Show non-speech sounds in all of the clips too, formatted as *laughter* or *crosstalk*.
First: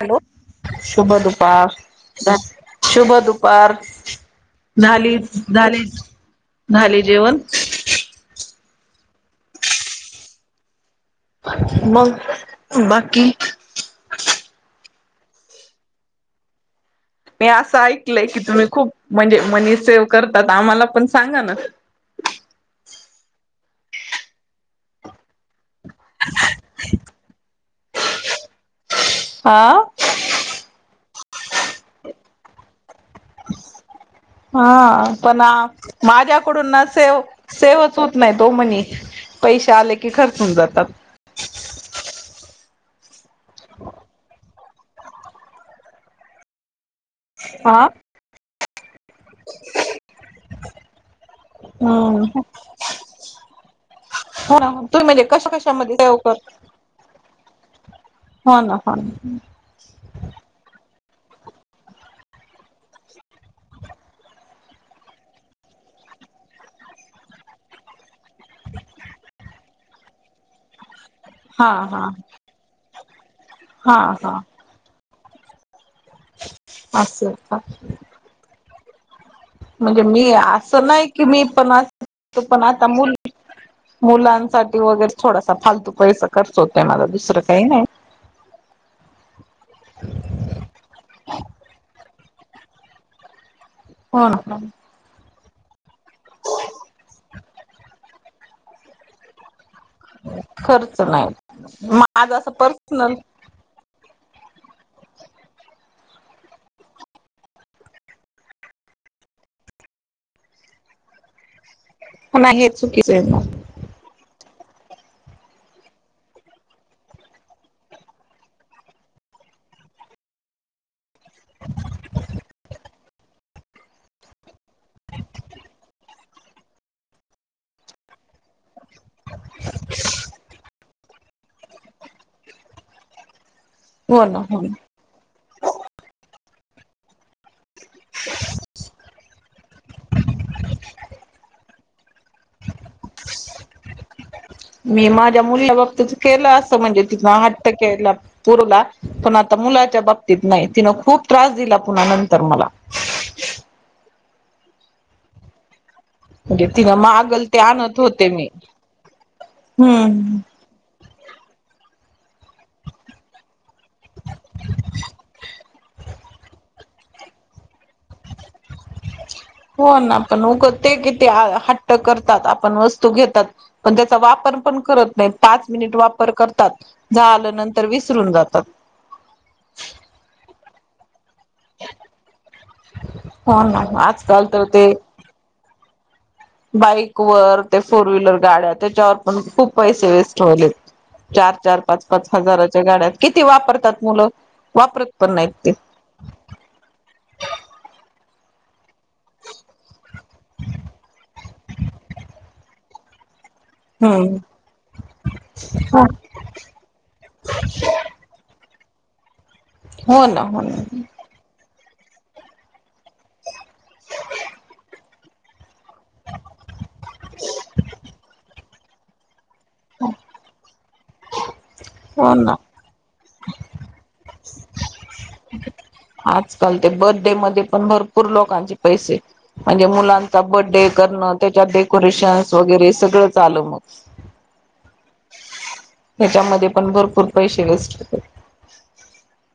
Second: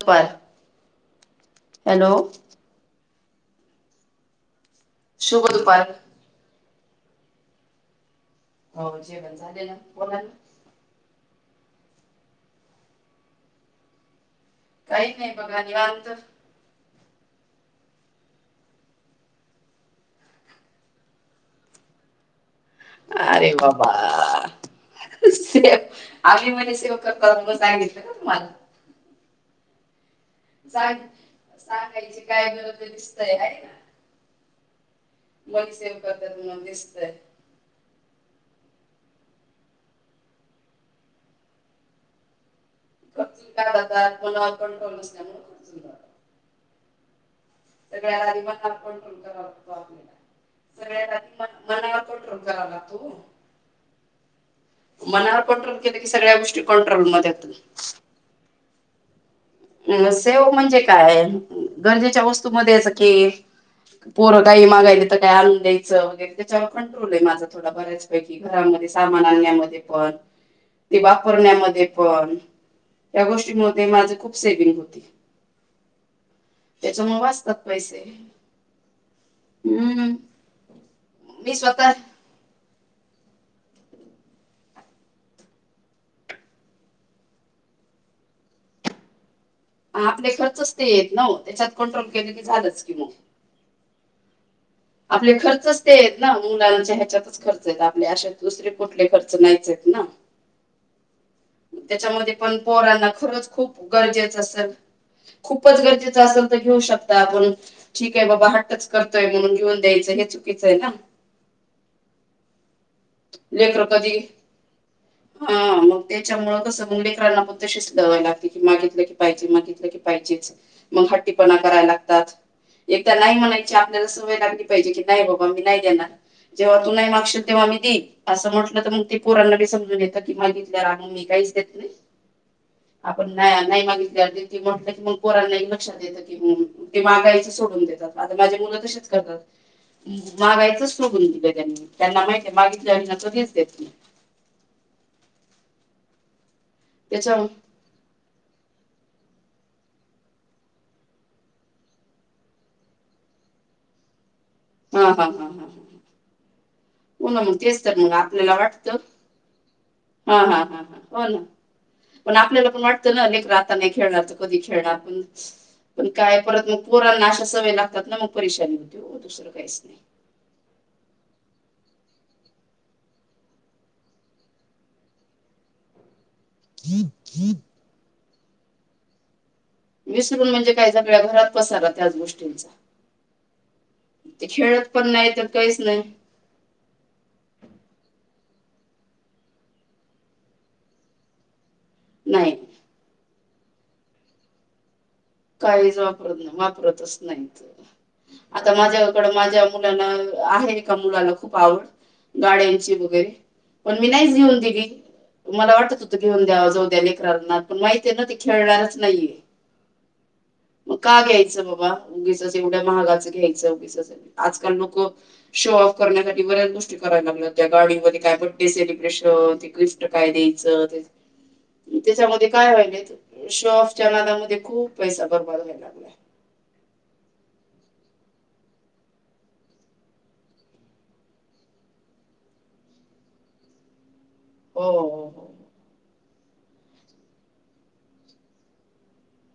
Hello! दुपार शुभ दुपार हॅलो शुभ पार झाला, शुभ दुपार झाली. झाले जेवण. हो जेवण झाले, ना बोलाना. मंग बाकी *unintelligible* काहीच नाही, बघा निवांत. मी असं ऐकलंय की? तुम्ही खूप म्हणजे, मनी सेव्ह करतात. आम्हाला पण सांगा ना? *unintelligible* अरे बाबा! सेव आम्ही म्हणे सेव करतो. सांगितल का तुम्हाला? आ सांग सांगायची काय? गरज हाय दिसतय आहे, ना. हा पण आ मनी सेव्ह करतात म्हणून माझ्याकडून दिसतय सेव सेवच होत, नाही. तो म्हणे पैसे आले की खर्चून जातात. काय जातात? *unintelligible* हा *unintelligible* करावा लागतो आपल्याला सगळ्यात आधी मन- *unintelligible* मनावर हम्म! कंट्रोल करावा लागतो ह. हो, ना तुम म्हणजे मनावर कशा कंट्रोल कशामध्ये केलं की सेव सगळ्या करता? गोष्टी कंट्रोलमध्ये येतात हो ना, हो ना. अ सेव म्हणजे काय? गरजेच्या वस्तूमध्ये असं, की पोरं काही मागायले, तर काय आनून द्यायचं? वगैरे, त्याच्यावर कंट्रोल आहे माझा. थोडा बऱ्याच घरामध्ये सामान आणण्यामध्ये पण ते हा वापरण्यामध्ये हा पण या गोष्टी मुळे हा माझी खूप हा सेविंग होती. त्याच्या मुळे वाचतात. असं पैसे म्हणजे हम्म मी असं नाही, की मी तो पण आता मुलं मुलांसाठी वगैर थोडासा फालतू पैसा खर्च होतोय, माझा दुसरं काही नाही. *inaudible* ह आपले खर्चच ते येत नव त्याच्यात कंट्रोल केलं, की झालंच कि म हो, ना. आपले खर्चच ते आहेत. ना मुलांच्या ह्याच्यातच खर्च आहेत. आपले असे दुसरे कुठले खर्च नाहीचं आहेत? खर्च नाही माझं त्याच्यामध्ये असं पण पोरांना पर्सनल खरचं खूप गरजेच असलं खूपच गरजेचं असेल तर घेऊ शकता, आपण ठीक आहे बाबा हट्टच करतोय म्हणून? घेऊन द्यायचं हे चुकीचं आहे ना? *unintelligible* ना लेकरं कधी? *inaudible* हा मग त्याच्यामुळ कसं म लेकरांना पण तशीच सवय लागते, की मागितलं की पाहिजे, मागितलं की पाहिजे. मग हट्टीपणा करायला लागतात. एकदा नाही म्हणायची आपल्याला सवय लागली पाहिजे, की नाही बाबा मी नाही देणार. जेव्हा तू नाही मागशील तेव्हा मी असं म्हंटलं? तर मग ते पोरांना बी समजून येत की, मागितल्या रा मग काहीच देत नाही, आपण नाही नाही हो ना मागितली. हो ना. *unintelligible* पोरांना बी लक्षात येत. ते माहागाईच सोडून देतात. आता माझी मुलं तशीच करतात. मागायचं सोडून दिलं, त्यांना माहितीय मागितल्या वर ह्यांना कधीच देत नाही. मी माझ्या मुलीच्या बाबतीत केलं असतं, म्हणजे तिचा त्याच्या हट्ट केला. पूरला पण मुलाच्या बाबतीत नाही, तिन खूप त्रास दिला पुन्हा नंतर मला हा हा हा ह म्हणजे तिनं हो, मागल ना ते मग तेच तर आणत मग होते मी आपल्याला वाटतं. हम्म. हा हा हा हा हो, ना पण आपल्याला पण वाटतं ना लेकरं आप नाही खेळणार त कधी खेळणार, पण काय परत म पोरांना अशा सवय लागतात. ना मग पैशांनी. हो ना आपण क ते किती ह हट्ट त करतात. आपण वस्तू घेतात. पण त्याचा वापर पण करत नाही पाच मिनिट वापर र करतात झाल. नंतर विसरून जातात. विसरून म्हणजे काय सगल्या घरात पसारा त्याच गोष्टींचा हो ना आजकाल ते तर खेळत पण नाही त काहीच नाही. बाईक वर ते फोर व्हीलर गाड्या त्याच्यावर पण खूप पैसे वेस्ट व्हावेत. चार चार पाच पाच नाही हजाराच्या गाड्यात किती वापरतात मुलं. वापरत पण नाहीत ते काहीच वापरत नाही वापरतच नाहीत. आता माझ्याकडं माझ्या मुलांना आहे एका मुलाला खूप आवड. गाड्यांची वगैरे पण मी नाहीच घेऊन हम्म दिली. मला वाटत होतं घेऊन द्यावा. जाऊ द्या लेकराणा पण माहिती आहे ना ती खेळणारच नाहीये. हो ना हो ना मग का घ्यायचं बाबा. उगीचच एवढ्या महागाचं घ्यायचं उगीच आजकाल लोक शोऑफ करण्यासाठी बऱ्याच गोष्टी करायला लागल्या त्या गाडीमध्ये काय बर्डे सेलिब्रेशन ते गिफ्ट काय द्यायच. हो त्याच्यामध्ये ना काय व्हाल शोऑफच्या नादाम खूप पैसा बरबाद होयला. आजकाल ते बर्डे मध्ये पण भरपूर लोकांचे पैसे म्हणजे मुलांचा बर्डे करण त्याच्यात डेकोरेशन वगैरे सगळंच आल मग. हो हो हो. हच्यामध्ये पण भरपूर पैसे वेस्ट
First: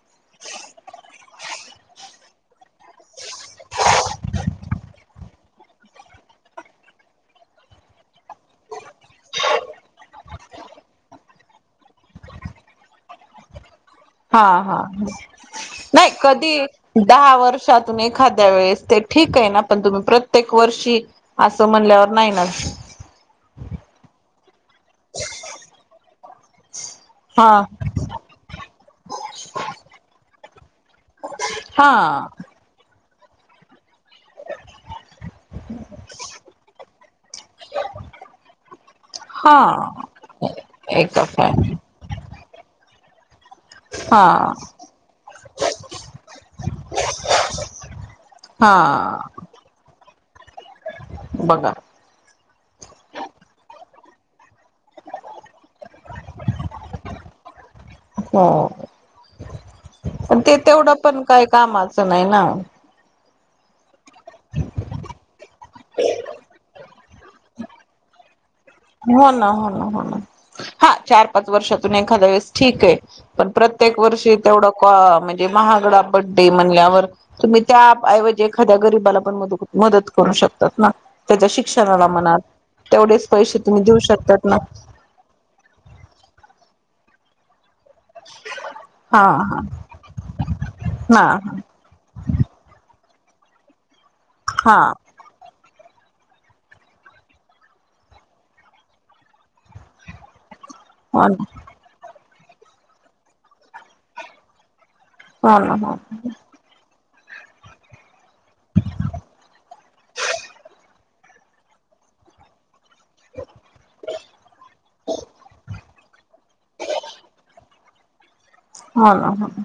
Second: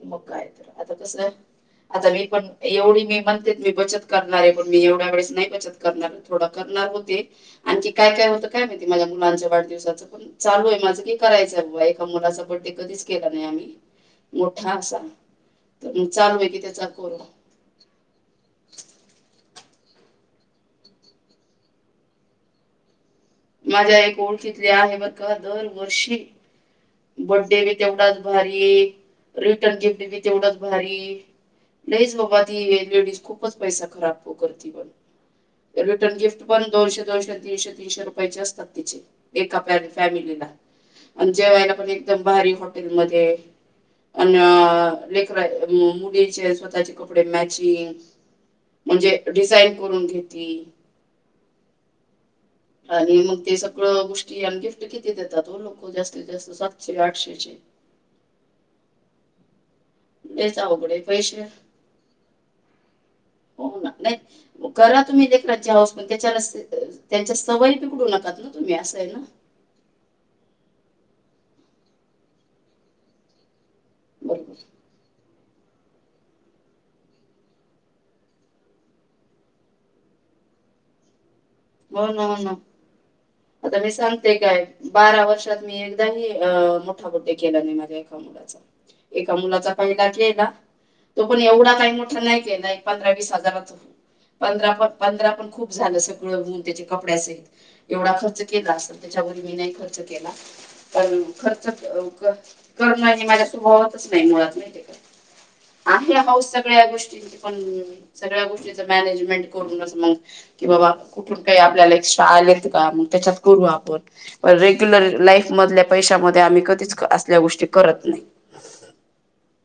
मग काय तर आता कसं आता मी पण एवढी मी म्हणते मी बचत करणारे पण मी एवढ्या वेळेस नाही बचत करणार. थोडं करनार होते. आणखी काय काय होत काय माहिती माझ्या मुलांच्या वाढदिवसाच पण चालू आहे माझं की करायचं. एका मुलाचा बडे कधीच केला नाही आम्ही हा मोठा हा. असा तर मग नाही चालू आहे कधी की त्याचा करू दहा वर्षातून एखाद्या वेळेस ते ठीके ना. पण तुम्ही प्रत्येक वर्षी असं म्हणल्यावर नाही ना. माझ्या एक ओळखीतले आहे बका. दरवर्षी हा बडे बी तेवढाच भारी. रिटन गिफ्ट बी तेवढाच भारी. हा लईज बाबा ती लेडीज खूपच पैसा खराब करती पण, रिटर्न गिफ्ट पण दोनशे दोनशे, तीनशे तीनशे रूपये चे असतात तीचे. एका हा फॅमिलीला एका अन जेवला फॅमिली पण एकदम भारी हॉटेल मध्ये. अ हा लेकरा मुलीचे स्वतः चे कपडे मॅचिंग. म्हणजे हा डिझाईन करून घेत. बघा. आणि मग ते सगळं गोष्टी आणि गिफ्ट किती देतात, हो लोक जास्तीत जास्त सातशे, आठशेचे. हो. पण ते लयच अवघड तेवढं आहे पण पैसे काही कामाचं नाही ना. हो ना. नाही करा तुम्ही लेकराची हाऊस पण त्याच्यान त्यांच्या सवय बिघडू नकात ना. तुम्ही असं आहे हो ना, हो ना, हो ना. हा चार पाच वर्षातून एखाद्या वेळेस ठीके. पण प्रत्येक वर्षी बरोबर तेवढं म्ह महागडा बडे म्हणल्यावर तुम्ही त्याऐवजी एखाद्या गरीबाला पण मदत करू शक शकतात ना. त्याच्या शिक्षणाला हो ना म्हना. हो ना तेवढेच पैसे तुम्ही मी देऊ सांगतेय शकतात ना काय? बारा वर्षात मी एकदाही अ मोठा बडे केला नाही. एका मुलाचा. एका हा मुलाचा पहिला केला. तो हा पण एवढा काही मोठा नाही केला. वीस हजाराच पंधरा हा पण पंधरा पण खूप झाला असेल. होन त्याचे कपड्यासहीत. एवढा खर्च केला असल, त्याच्यावर मी नाही खर्च केला. हा कारण हो ना खर्च करण आणि माझ्या स्वभावातच नाही मुळात. माहिते का?. हो ना हो आहे पाहू या सगळ्या या गोष्टी ण सगळ्या गोष्टींच मॅनेजमेंट करून मग, कि बाबा कुठून काही आपल्याला एक्स्ट्रा आले त्याच्यातू आपण रेग्युलर लाईफ मधल्या पैशामध्ये आम्ही कधीच असल्या गोष्टी. करत नाही. हो ना हो ना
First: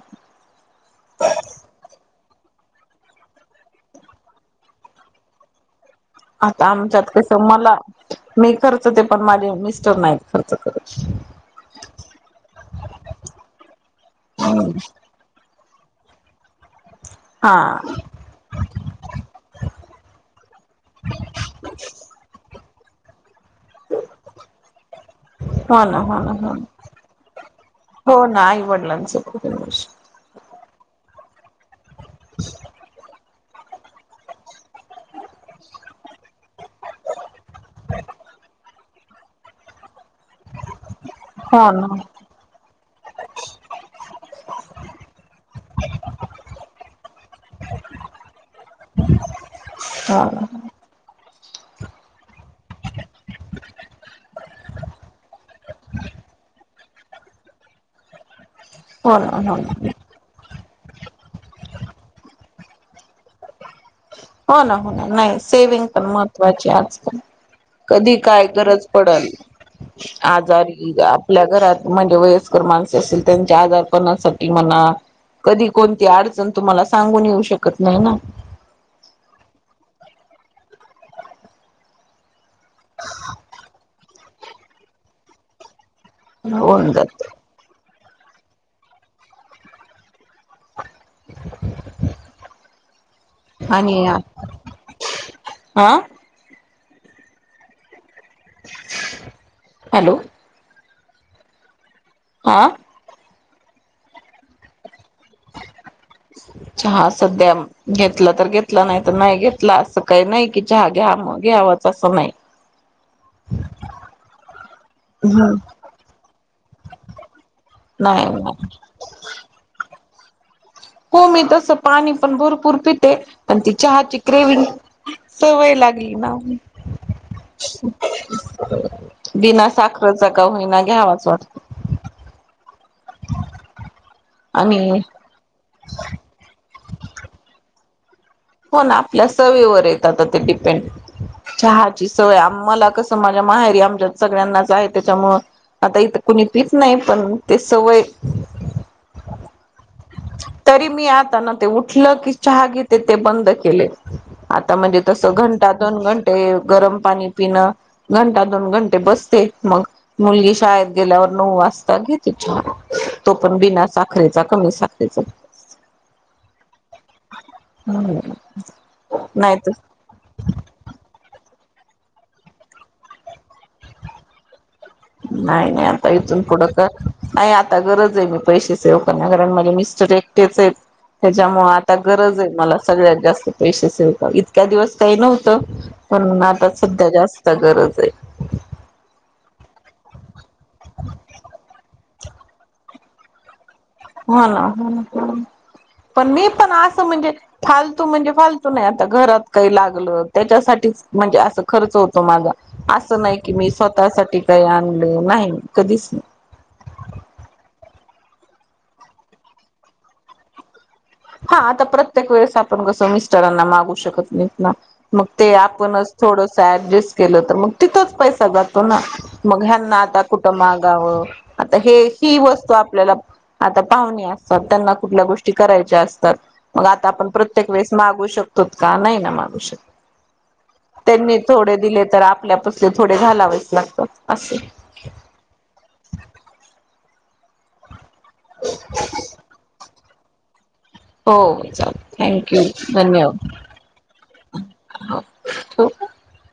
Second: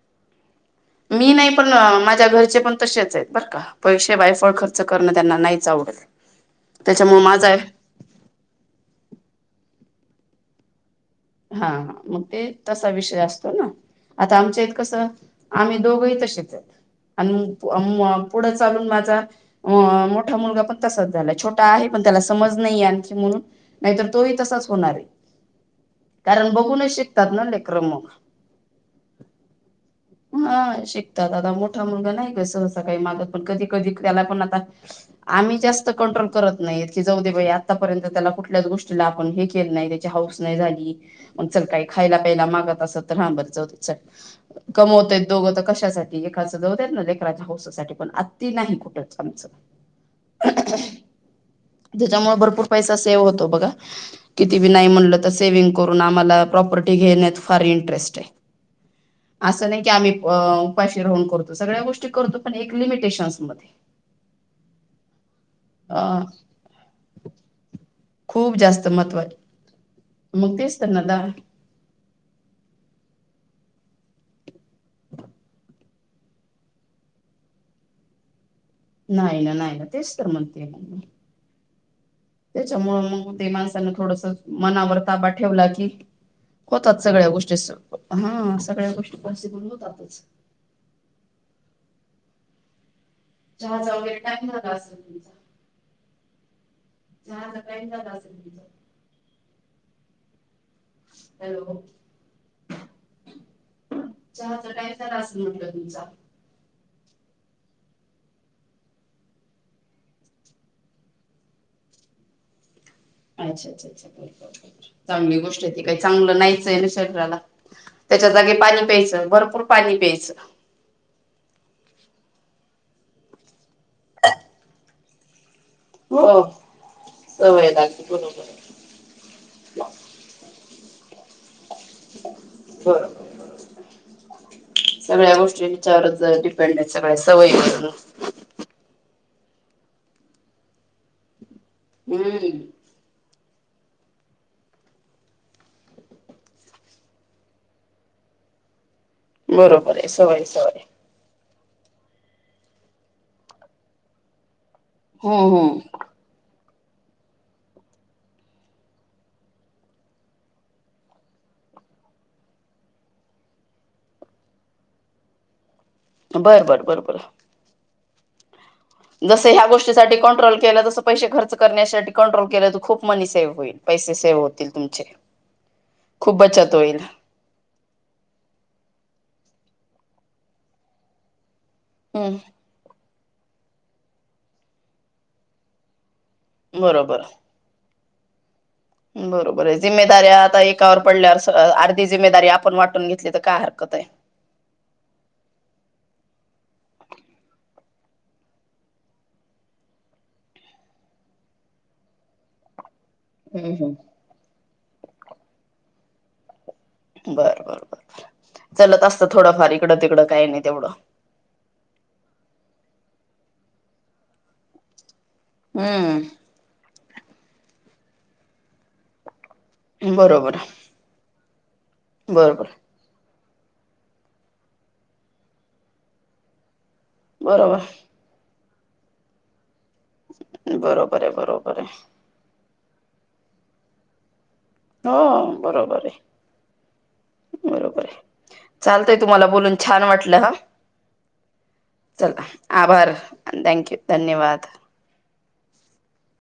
मी नाही पण माझ्या घरचे पण तसेच आहेत बरं का पैसे बायफळ खर्च करणं त्यांना नाहीच आवडत. आता आमच्यात त्याच्यामुळे कसं माझा मला मी खर्च ते पण, माझे मिस्टर नाही खर्च करत हा ह मग ते तसा विषय असतो ना आता आमच्या इ कसं आम्ही दोघंही तसेच आणि हा पुढं चालून माझा मोठा मुलगा पण तसाच झाला. छोटा आहे त्याला समज नाही आणखी म्हणून, नाहीतर तोही तसाच होणार आहे. हो ना हो ना कारण हो ना बघूनच शिकतात ना लेकर म हो ना आई वडिलांच ह हा शिकतात आता मोठा मुलगा नाही ग सहसा काही मागत. ण कधी कधी त्याला पण आता आम्ही जास्त कंट्रोल करत नाही की जाऊ दे बाई आतापर्यंत त्याला कुठल्याच गोष्टीला आपण हे केलं नाही त्याची हौऊस नाही झाली मग हो चल काही ना खायला प्यायला मागत असत तर हा बाई जाऊदे चल कमवतेत दोघं तर कशासाठी एकाचं दतेत ना एराच्या हौससाठी पण आत्ती नाही कुठंच आमचं ह त्याच्यामुळे भरपूर पै सेव्ह होतो ब किती नाही म्हणल तर सेंग करून आम्हा प्रॉपर्टी घेण्यात फार इंटरेस्ट आहे. हो ना हो असं नाही की ना आम्ही उपाशी राहून करतो, सगळ्या गोष्टी करतो पण एक लिमिटेशन्स मध्ये हो ना हो ना नाही सेविंग अ पण महत्त्वाची आजकाल कधी काय खूप गरज जास्त पडेल महत्वाचे मग तेच तर आजारी ना दा आपल्या घरात म्हणजे वयस्कर माणस असतील त्यां आजारपणासाठी म्हणा कधी कोणती अडचण तुम्हाला सांगून येऊ शकत नाही ना नाही ना नाही ना तेच तर म्हणते म मी. त्याच्यामुं मग ते माणसानं थोडस मनावर ताबा ठेवला की होऊन होतात जात सगळ्या गोष्टी हा सगळ्या गोष्टी पॉसिबल होतातच. *inaudible* आणि *unintelligible* हा झाला *unintelligible* हॅलो हॅलो आा चहाचा काय त्रास म्हटलं तुमचा घेतलं तर घेतला नाही तर नाही घेतला असं काही नाही कि चहा घ्या मग घ्यावाच असं नाही. ह अच्छा अच्छा अच्छा बरो चांगली हम्म गोष्ट आहे त काही चांगलं नाहीचंय ना शरीराला नाही त्याच्या जागे नाही पाणी प्यायचं भरपूर पाणी प्यायचं हो मी तस पाणी पण भरपूर पित पण ती चहाची क्रेवि सवय लागली ना हो सवय लागते बरोबर आहे. बिना साखरचा का होईना घ्यावाच वाटत ब आणि सगळ्या गोष्टी विच्यावरच डिपेंड आहे सगळ्या सवयी करून हो ना आपल्या सयवर येतात ते डिपेंड चहाची सवय आ हम्म मला कसं मा,, माहेरी आमच्या सगळ्यांनाच आहे त्याच्यामु आता इथं कुणी पीच नाही पण ते सवय बरोबर आहे सवय सवय. तरी मी आता ना ते उठलं की चहागी ते ते बंद केले. आता म्हणजे तसं हम्म घंटा दोन हम्म घंटे गरम पाणी पिणं घंटा दोन घंटे बसते मग मुलगी शाळेत गेल्यावर नऊ घ तो पण बना साखरेचा कमी साखरेचा बर बर बरोबर हम् जस ह्या गोष्टीसाठी कंट्रोल के जस पैसे खर्च करण्यासाठी कंट्रोल केलं तर खूप मनी सेव्ह होईल पैसे सेव्ह होतील तुमचे नाही नाही आता खूप इथून पुथडं बचत का होईल नाही आता गरज आहे मी पैसे सेव करण्यात मिस्टर एकटेच आहे त्यांच्यामुळे आता हम्म गरज आहे मला सगळ्यात जास्त पैसेच हो इतक्या दिवस काही नव्हतं पण आता सध्या बरोबर. जास्त गरज आहे बरोबर आहे जिम्मेदारी आता एकावर पडल्यावर अर्धी जिमेदारी आपण वाटून घेतली तर काय हरकत आहे. हो ना ह पण मी पण असं म्हणजे फालतू म्हणजे फालतू नाही आता घरात काही लागलं त्यांच्यासाठीच म्हणजे अस खर्च होतो माझा असे अस नाही की मी हम्म हम्म. स्वतःसाठी काही आणले नाही कधीच नाही बर बर बरर चलत असत थोडंफार इकडं तिकडं काही नाही तेवढं हा आता प्रत्येक वेळेस आपण कसं मिस्टरांना मागू शकत नाहीत ना मग ते आपणच हम्म थोडस ऍडजस्ट केलं तर मग तिथोच पैसा जातो ना मग ह्यांना आता कुठे बरोबर मागव आता हे ही बरोबर वस्तू आपल्याला आता पाहुणे असतात त्यांना कुठल्या गोष्टी करायच्या असतात मग आता आपण प्रत्येक बरोबर. वेळेस मागू शकतो का नाही ना मागू शकत बरोबर आहे त्यांनी थोडे बरोबर आहे दिले तर आपल्यातून थोडे घालावेच लागत असे हा बरोबर आहे बरोबर आहे चालतय तुम्हाला बोलून छान वाटलं हा हो चालेल चला थँक्यू आभार धन्यवाद थँक यू धन्यवाद ठेवू हो